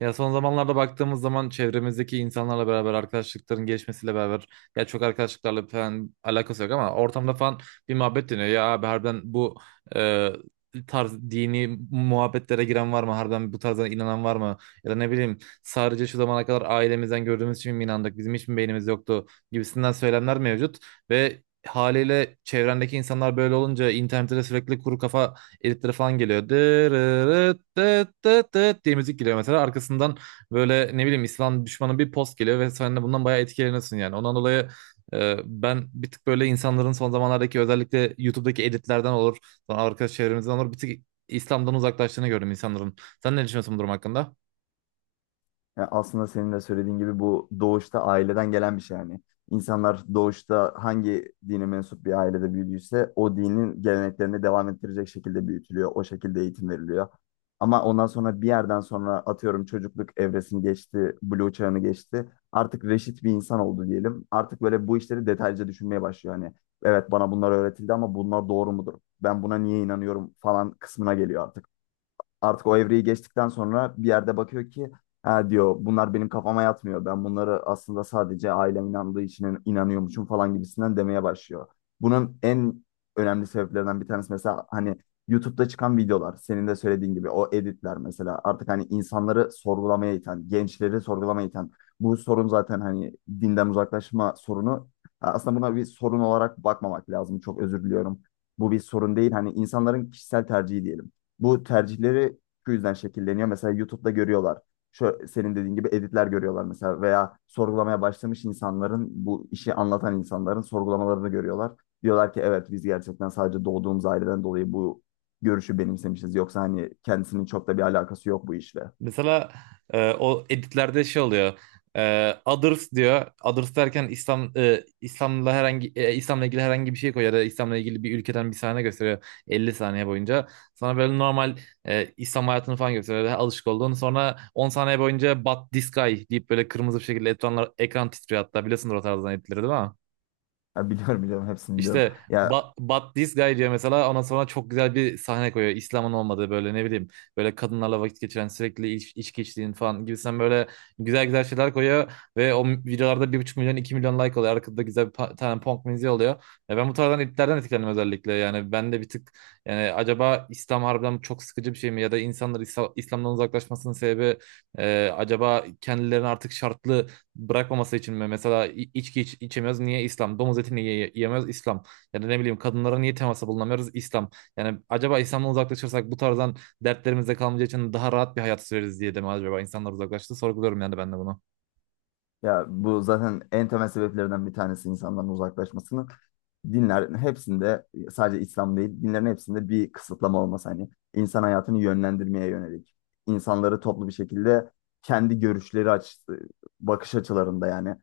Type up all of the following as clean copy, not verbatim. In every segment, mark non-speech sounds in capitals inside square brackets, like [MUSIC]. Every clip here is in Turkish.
Ya son zamanlarda baktığımız zaman çevremizdeki insanlarla beraber arkadaşlıkların gelişmesiyle beraber ya çok arkadaşlıklarla falan alakası yok ama ortamda falan bir muhabbet dönüyor. Ya abi harbiden bu e, tarz dini muhabbetlere giren var mı? Harbiden bu tarzdan inanan var mı? Ya da ne bileyim sadece şu zamana kadar ailemizden gördüğümüz için mi inandık? Bizim hiç mi beynimiz yoktu? Gibisinden söylemler mevcut ve haliyle çevrendeki insanlar böyle olunca internette de sürekli kuru kafa editleri falan geliyor. Dırırıt, dıt, dıt, dıt diye müzik geliyor mesela. Arkasından böyle ne bileyim İslam düşmanı bir post geliyor ve sen de bundan bayağı etkileniyorsun yani. Ondan dolayı ben bir tık böyle insanların son zamanlardaki özellikle YouTube'daki editlerden olur, sonra arkadaş çevremizden olur bir tık İslam'dan uzaklaştığını gördüm insanların. Sen ne düşünüyorsun bu durum hakkında? Ya aslında senin de söylediğin gibi bu doğuşta aileden gelen bir şey yani. İnsanlar doğuşta hangi dine mensup bir ailede büyüdüyse o dinin geleneklerini devam ettirecek şekilde büyütülüyor. O şekilde eğitim veriliyor. Ama ondan sonra bir yerden sonra atıyorum çocukluk evresini geçti, buluğ çağını geçti. Artık reşit bir insan oldu diyelim. Artık böyle bu işleri detaylıca düşünmeye başlıyor. Hani evet bana bunlar öğretildi ama bunlar doğru mudur? Ben buna niye inanıyorum falan kısmına geliyor artık o evreyi geçtikten sonra bir yerde bakıyor ki ha diyor bunlar benim kafama yatmıyor. Ben bunları aslında sadece ailem inandığı için inanıyormuşum falan gibisinden demeye başlıyor. Bunun en önemli sebeplerinden bir tanesi mesela hani YouTube'da çıkan videolar senin de söylediğin gibi o editler mesela artık hani insanları sorgulamaya iten, gençleri sorgulamaya iten bu sorun zaten hani dinden uzaklaşma sorunu aslında buna bir sorun olarak bakmamak lazım. Çok özür diliyorum. Bu bir sorun değil. Hani insanların kişisel tercihi diyelim. Bu tercihleri şu yüzden şekilleniyor. Mesela YouTube'da görüyorlar. Şu, senin dediğin gibi editler görüyorlar mesela veya sorgulamaya başlamış insanların bu işi anlatan insanların sorgulamalarını görüyorlar. Diyorlar ki evet biz gerçekten sadece doğduğumuz aileden dolayı bu görüşü benimsemişiz. Yoksa hani kendisinin çok da bir alakası yok bu işle. Mesela o editlerde şey oluyor. Others diyor. Others derken İslam İslam'la herhangi İslam'la ilgili herhangi bir şey koyuyor ya da İslam'la ilgili bir ülkeden bir sahne gösteriyor 50 saniye boyunca. Sana böyle normal İslam hayatını falan gösteriyor. Daha alışık olduğun. Sonra 10 saniye boyunca But this guy deyip böyle kırmızı bir şekilde ekranlar ekran titriyor hatta. Biliyorsundur o tarzdan editleri değil mi? Ya biliyorum, biliyorum, hepsini biliyorum. İşte Ya. But, But This Guy diyor mesela ondan sonra çok güzel bir sahne koyuyor. İslam'ın olmadığı böyle ne bileyim böyle kadınlarla vakit geçiren sürekli içki içtiğin falan gibisinden böyle güzel güzel şeyler koyuyor. Ve o videolarda 1,5 milyon 2 milyon like oluyor. Arkada güzel bir tane punk müziği oluyor. Ya ben bu tarzdan iplerden etkilendim özellikle. Yani ben de bir tık yani acaba İslam harbiden çok sıkıcı bir şey mi? Ya da insanlar İslam'dan uzaklaşmasının sebebi acaba kendilerini artık şartlı bırakmaması için mi? Mesela içki içemiyoruz niye İslam? Domuz etini niye yiyemiyoruz İslam? Ya da ne bileyim kadınlara niye temasa bulunamıyoruz İslam? Yani acaba İslam'dan uzaklaşırsak bu tarzdan dertlerimizde kalmayacağı için daha rahat bir hayat süreriz diye de mi acaba insanlar uzaklaştı? Sorguluyorum yani ben de bunu. Ya, bu zaten en temel sebeplerden bir tanesi insanların uzaklaşmasının. Dinler hepsinde sadece İslam değil, dinlerin hepsinde bir kısıtlama olması hani insan hayatını yönlendirmeye yönelik. İnsanları toplu bir şekilde kendi görüşleri bakış açılarında yani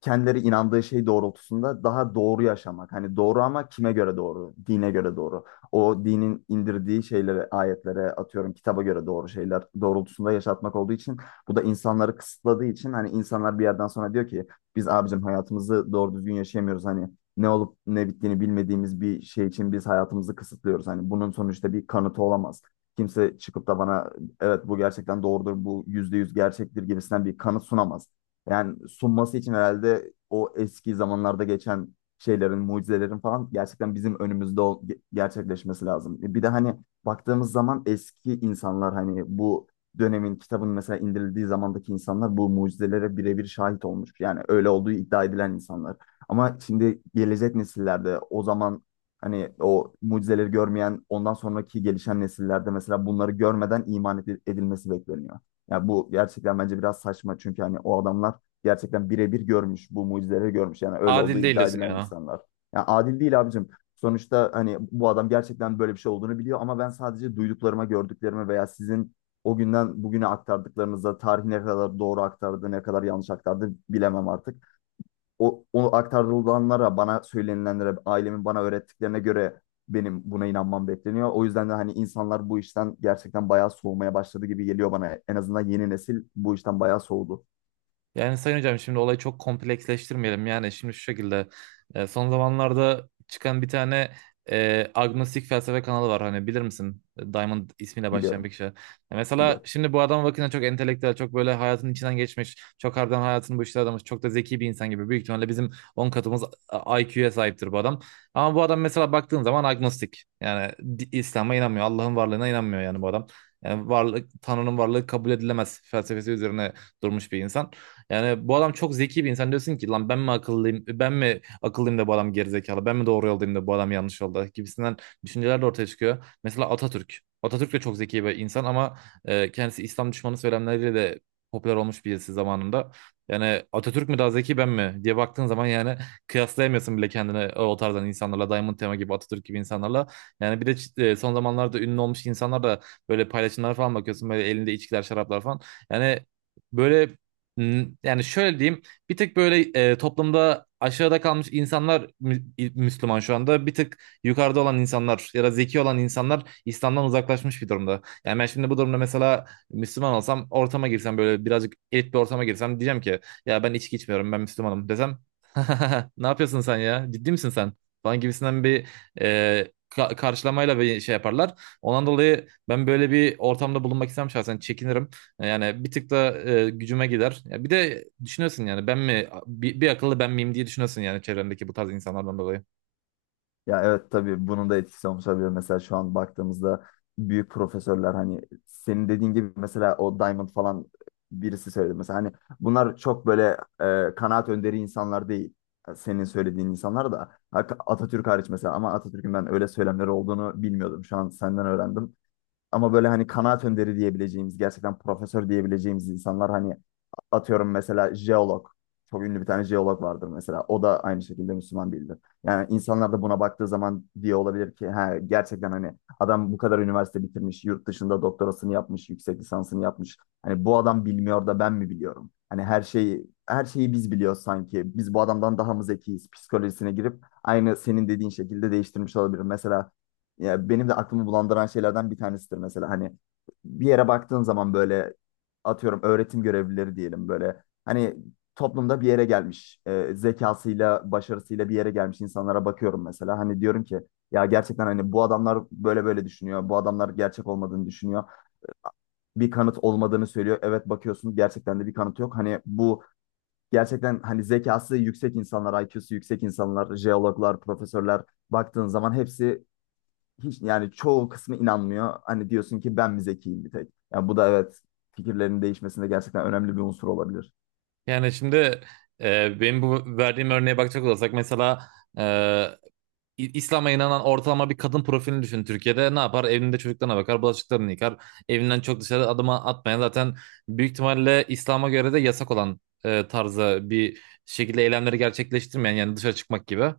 kendileri inandığı şey doğrultusunda daha doğru yaşamak. Hani doğru ama kime göre doğru? Dine göre doğru. O dinin indirdiği şeylere, ayetlere atıyorum kitaba göre doğru şeyler doğrultusunda yaşatmak olduğu için bu da insanları kısıtladığı için hani insanlar bir yerden sonra diyor ki biz abicim hayatımızı doğru düzgün yaşayamıyoruz. Hani ne olup ne bittiğini bilmediğimiz bir şey için biz hayatımızı kısıtlıyoruz. Hani bunun sonuçta bir kanıtı olamaz. Kimse çıkıp da bana evet bu gerçekten doğrudur, bu yüzde yüz gerçektir gibisinden bir kanıt sunamaz. Yani sunması için herhalde o eski zamanlarda geçen şeylerin, mucizelerin falan gerçekten bizim önümüzde gerçekleşmesi lazım. Bir de hani baktığımız zaman eski insanlar hani bu dönemin kitabın mesela indirildiği zamandaki insanlar bu mucizelere birebir şahit olmuş. Yani öyle olduğu iddia edilen insanlar. Ama şimdi gelecek nesillerde o zaman hani o mucizeleri görmeyen ondan sonraki gelişen nesillerde mesela bunları görmeden iman edilmesi bekleniyor. Ya bu gerçekten bence biraz saçma çünkü hani o adamlar gerçekten birebir görmüş, bu mucizeleri görmüş. Yani öyle olduğu Adil değil iddia diyorsun edilen yani. insanlar. Yani adil değil abicim. Sonuçta hani bu adam gerçekten böyle bir şey olduğunu biliyor ama ben sadece duyduklarıma, gördüklerime veya sizin o günden bugüne aktardıklarınıza tarih ne kadar doğru aktardı, ne kadar yanlış aktardı bilemem artık. O aktarılanlara, bana söylenilenlere, ailemin bana öğrettiklerine göre benim buna inanmam bekleniyor. O yüzden de hani insanlar bu işten gerçekten bayağı soğumaya başladı gibi geliyor bana. En azından yeni nesil bu işten bayağı soğudu. Yani Sayın Hocam şimdi olayı çok kompleksleştirmeyelim. Yani şimdi şu şekilde son zamanlarda çıkan bir tane agnostik felsefe kanalı var. Hani bilir misin? Diamond ismiyle başlayan bir Biliyorum, kişi. Mesela biliyorum. şimdi bu adama bakınca çok entelektüel, çok böyle hayatın içinden geçmiş, çok harbiden hayatını bu işlere adamış, çok da zeki bir insan gibi. Büyük ihtimalle bizim 10 katımız IQ'ya sahiptir bu adam. Ama bu adam mesela baktığın zaman agnostik. Yani İslam'a inanmıyor, Allah'ın varlığına inanmıyor yani bu adam. Yani varlık, Tanrı'nın varlığı kabul edilemez felsefesi üzerine durmuş bir insan. Yani bu adam çok zeki bir insan. Diyorsun ki lan ben mi akıllıyım? Ben mi akıllıyım da bu adam gerizekalı? Ben mi doğru yoldayım da bu adam yanlış yolda? Gibisinden düşünceler de ortaya çıkıyor. Mesela Atatürk. Atatürk de çok zeki bir insan ama kendisi İslam düşmanı söylemleriyle de popüler olmuş birisi zamanında. Yani Atatürk mü daha zeki ben mi diye baktığın zaman yani kıyaslayamıyorsun bile kendini o tarzdan insanlarla. Diamond Tema gibi Atatürk gibi insanlarla. Yani bir de son zamanlarda ünlü olmuş insanlar da böyle paylaşımlara falan bakıyorsun. Böyle elinde içkiler, şaraplar falan. Yani böyle. Yani şöyle diyeyim, bir tık böyle toplumda aşağıda kalmış insanlar Müslüman şu anda. Bir tık yukarıda olan insanlar ya da zeki olan insanlar İslam'dan uzaklaşmış bir durumda. Yani ben şimdi bu durumda mesela Müslüman olsam, ortama girsem böyle birazcık elit bir ortama girsem diyeceğim ki ya ben içki içmiyorum, ben Müslümanım desem [LAUGHS] ne yapıyorsun sen ya? Ciddi misin sen? Falan gibisinden bir karşılamayla bir şey yaparlar. Ondan dolayı ben böyle bir ortamda bulunmak istemem şahsen çekinirim. Yani bir tık da gücüme gider. Ya bir de düşünüyorsun yani ben mi bir akıllı ben miyim diye düşünüyorsun yani çevrendeki bu tarz insanlardan dolayı. Ya evet tabii bunun da etkisi olmuş olabilir. Mesela şu an baktığımızda büyük profesörler hani senin dediğin gibi mesela o Diamond falan birisi söyledi. Mesela hani bunlar çok böyle kanaat önderi insanlar değil. Senin söylediğin insanlar da Atatürk hariç mesela ama Atatürk'ün ben öyle söylemleri olduğunu bilmiyordum. Şu an senden öğrendim. Ama böyle hani kanaat önderi diyebileceğimiz, gerçekten profesör diyebileceğimiz insanlar hani atıyorum mesela jeolog. Çok ünlü bir tane jeolog vardır mesela. O da aynı şekilde Müslüman değildir. Yani insanlar da buna baktığı zaman diye olabilir ki ha, gerçekten hani adam bu kadar üniversite bitirmiş, yurt dışında doktorasını yapmış, yüksek lisansını yapmış. Hani bu adam bilmiyor da ben mi biliyorum? Hani her şeyi her şeyi biz biliyoruz sanki. Biz bu adamdan daha mı zekiyiz? Psikolojisine girip aynı senin dediğin şekilde değiştirmiş olabilir. Mesela ya benim de aklımı bulandıran şeylerden bir tanesidir mesela. Hani bir yere baktığın zaman böyle atıyorum öğretim görevlileri diyelim böyle. Hani toplumda bir yere gelmiş, zekasıyla, başarısıyla bir yere gelmiş insanlara bakıyorum mesela. Hani diyorum ki ya gerçekten hani bu adamlar böyle böyle düşünüyor. Bu adamlar gerçek olmadığını düşünüyor. Bir kanıt olmadığını söylüyor. Evet bakıyorsun gerçekten de bir kanıt yok. Hani bu gerçekten hani zekası yüksek insanlar, IQ'su yüksek insanlar, jeologlar, profesörler baktığın zaman hepsi hiç yani çoğu kısmı inanmıyor. Hani diyorsun ki ben mi zekiyim bir tek? Yani bu da evet fikirlerin değişmesinde gerçekten önemli bir unsur olabilir. Yani şimdi benim bu verdiğim örneğe bakacak olursak mesela e, İslam'a inanan ortalama bir kadın profilini düşün Türkiye'de. Ne yapar? Evinde çocuklarına bakar, bulaşıklarını yıkar. Evinden çok dışarı adım atmayan zaten büyük ihtimalle İslam'a göre de yasak olan tarzda bir şekilde eylemleri gerçekleştirmeyen yani dışarı çıkmak gibi.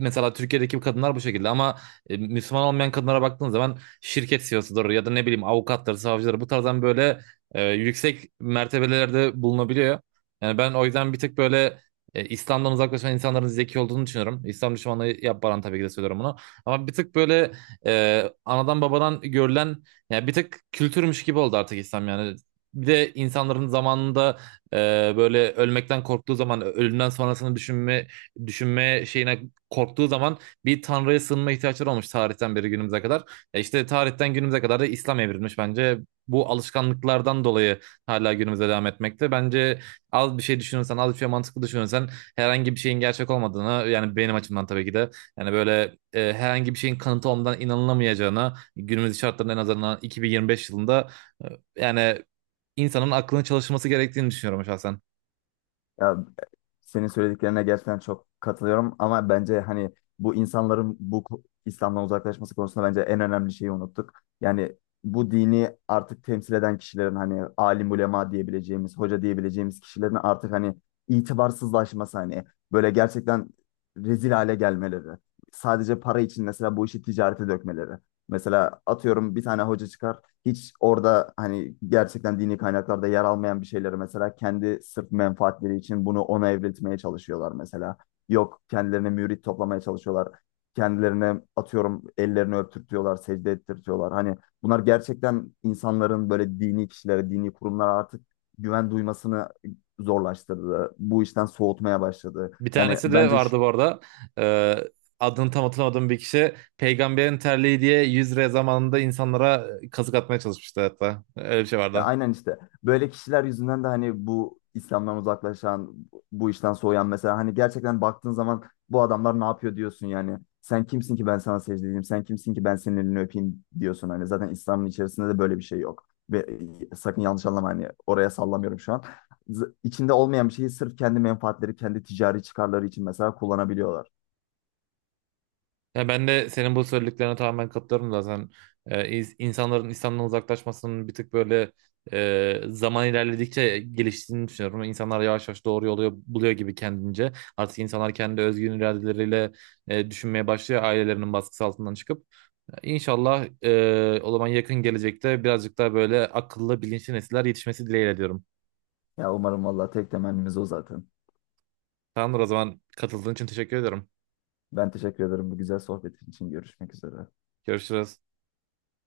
Mesela Türkiye'deki kadınlar bu şekilde ama Müslüman olmayan kadınlara baktığın zaman şirket CEO'sudur ya da ne bileyim avukatları, savcıları bu tarzdan böyle yüksek mertebelerde bulunabiliyor. Yani ben o yüzden bir tık böyle İslam'dan uzaklaşan insanların zeki olduğunu düşünüyorum. İslam düşmanlığı yapmadan tabii ki de söylüyorum bunu. Ama bir tık böyle anadan babadan görülen yani bir tık kültürmüş gibi oldu artık İslam yani. Bir de insanların zamanında e, böyle ölmekten korktuğu zaman ölümden sonrasını düşünme şeyine korktuğu zaman bir tanrıya sığınma ihtiyaçları olmuş tarihten beri günümüze kadar. İşte tarihten günümüze kadar da İslam evrilmiş bence. Bu alışkanlıklardan dolayı hala günümüze devam etmekte. Bence az bir şey düşünürsen, az bir şey mantıklı düşünürsen herhangi bir şeyin gerçek olmadığını yani benim açımdan tabii ki de yani böyle herhangi bir şeyin kanıtı olmadan inanılamayacağına günümüz şartlarında en azından 2025 yılında yani insanın aklının çalışması gerektiğini düşünüyorum şahsen. Ya senin söylediklerine gerçekten çok katılıyorum ama bence hani bu insanların bu İslam'dan uzaklaşması konusunda bence en önemli şeyi unuttuk. Yani bu dini artık temsil eden kişilerin hani alim ulema diyebileceğimiz, hoca diyebileceğimiz kişilerin artık hani itibarsızlaşması hani böyle gerçekten rezil hale gelmeleri. Sadece para için mesela bu işi ticarete dökmeleri. Mesela atıyorum bir tane hoca çıkar hiç orada hani gerçekten dini kaynaklarda yer almayan bir şeyleri mesela kendi sırf menfaatleri için bunu ona evriltmeye çalışıyorlar mesela. Yok kendilerine mürit toplamaya çalışıyorlar. Kendilerine atıyorum ellerini öptürtüyorlar, secde ettirtiyorlar. Hani bunlar gerçekten insanların böyle dini kişilere, dini kurumlara artık güven duymasını zorlaştırdı. Bu işten soğutmaya başladı. Bir Yani tanesi de bence vardı bu arada. E, Adını tam hatırlamadığım bir kişi peygamberin terliği diye 100 liraya zamanında insanlara kazık atmaya çalışmıştı hatta. Öyle bir şey Ya vardı. aynen işte böyle kişiler yüzünden de hani bu İslam'dan uzaklaşan, bu işten soğuyan mesela hani gerçekten baktığın zaman bu adamlar ne yapıyor diyorsun yani. Sen kimsin ki ben sana secde edeyim, sen kimsin ki ben senin elini öpeyim diyorsun hani. Zaten İslam'ın içerisinde de böyle bir şey yok. Ve sakın yanlış anlama hani oraya sallamıyorum şu an. İçinde olmayan bir şeyi sırf kendi menfaatleri, kendi ticari çıkarları için mesela kullanabiliyorlar. Ya ben de senin bu söylediklerine tamamen katılıyorum zaten. İnsanların İslam'dan uzaklaşmasının bir tık böyle zaman ilerledikçe geliştiğini düşünüyorum. İnsanlar yavaş yavaş doğru yolu buluyor gibi kendince. Artık insanlar kendi özgün iradeleriyle düşünmeye başlıyor ailelerinin baskısı altından çıkıp. İnşallah o zaman yakın gelecekte birazcık daha böyle akıllı bilinçli nesiller yetişmesi dileğiyle diyorum. Ya umarım valla tek temennimiz o zaten. Tamamdır o zaman katıldığın için teşekkür ederim. Ben teşekkür ederim bu güzel sohbet için. Görüşmek üzere. Görüşürüz.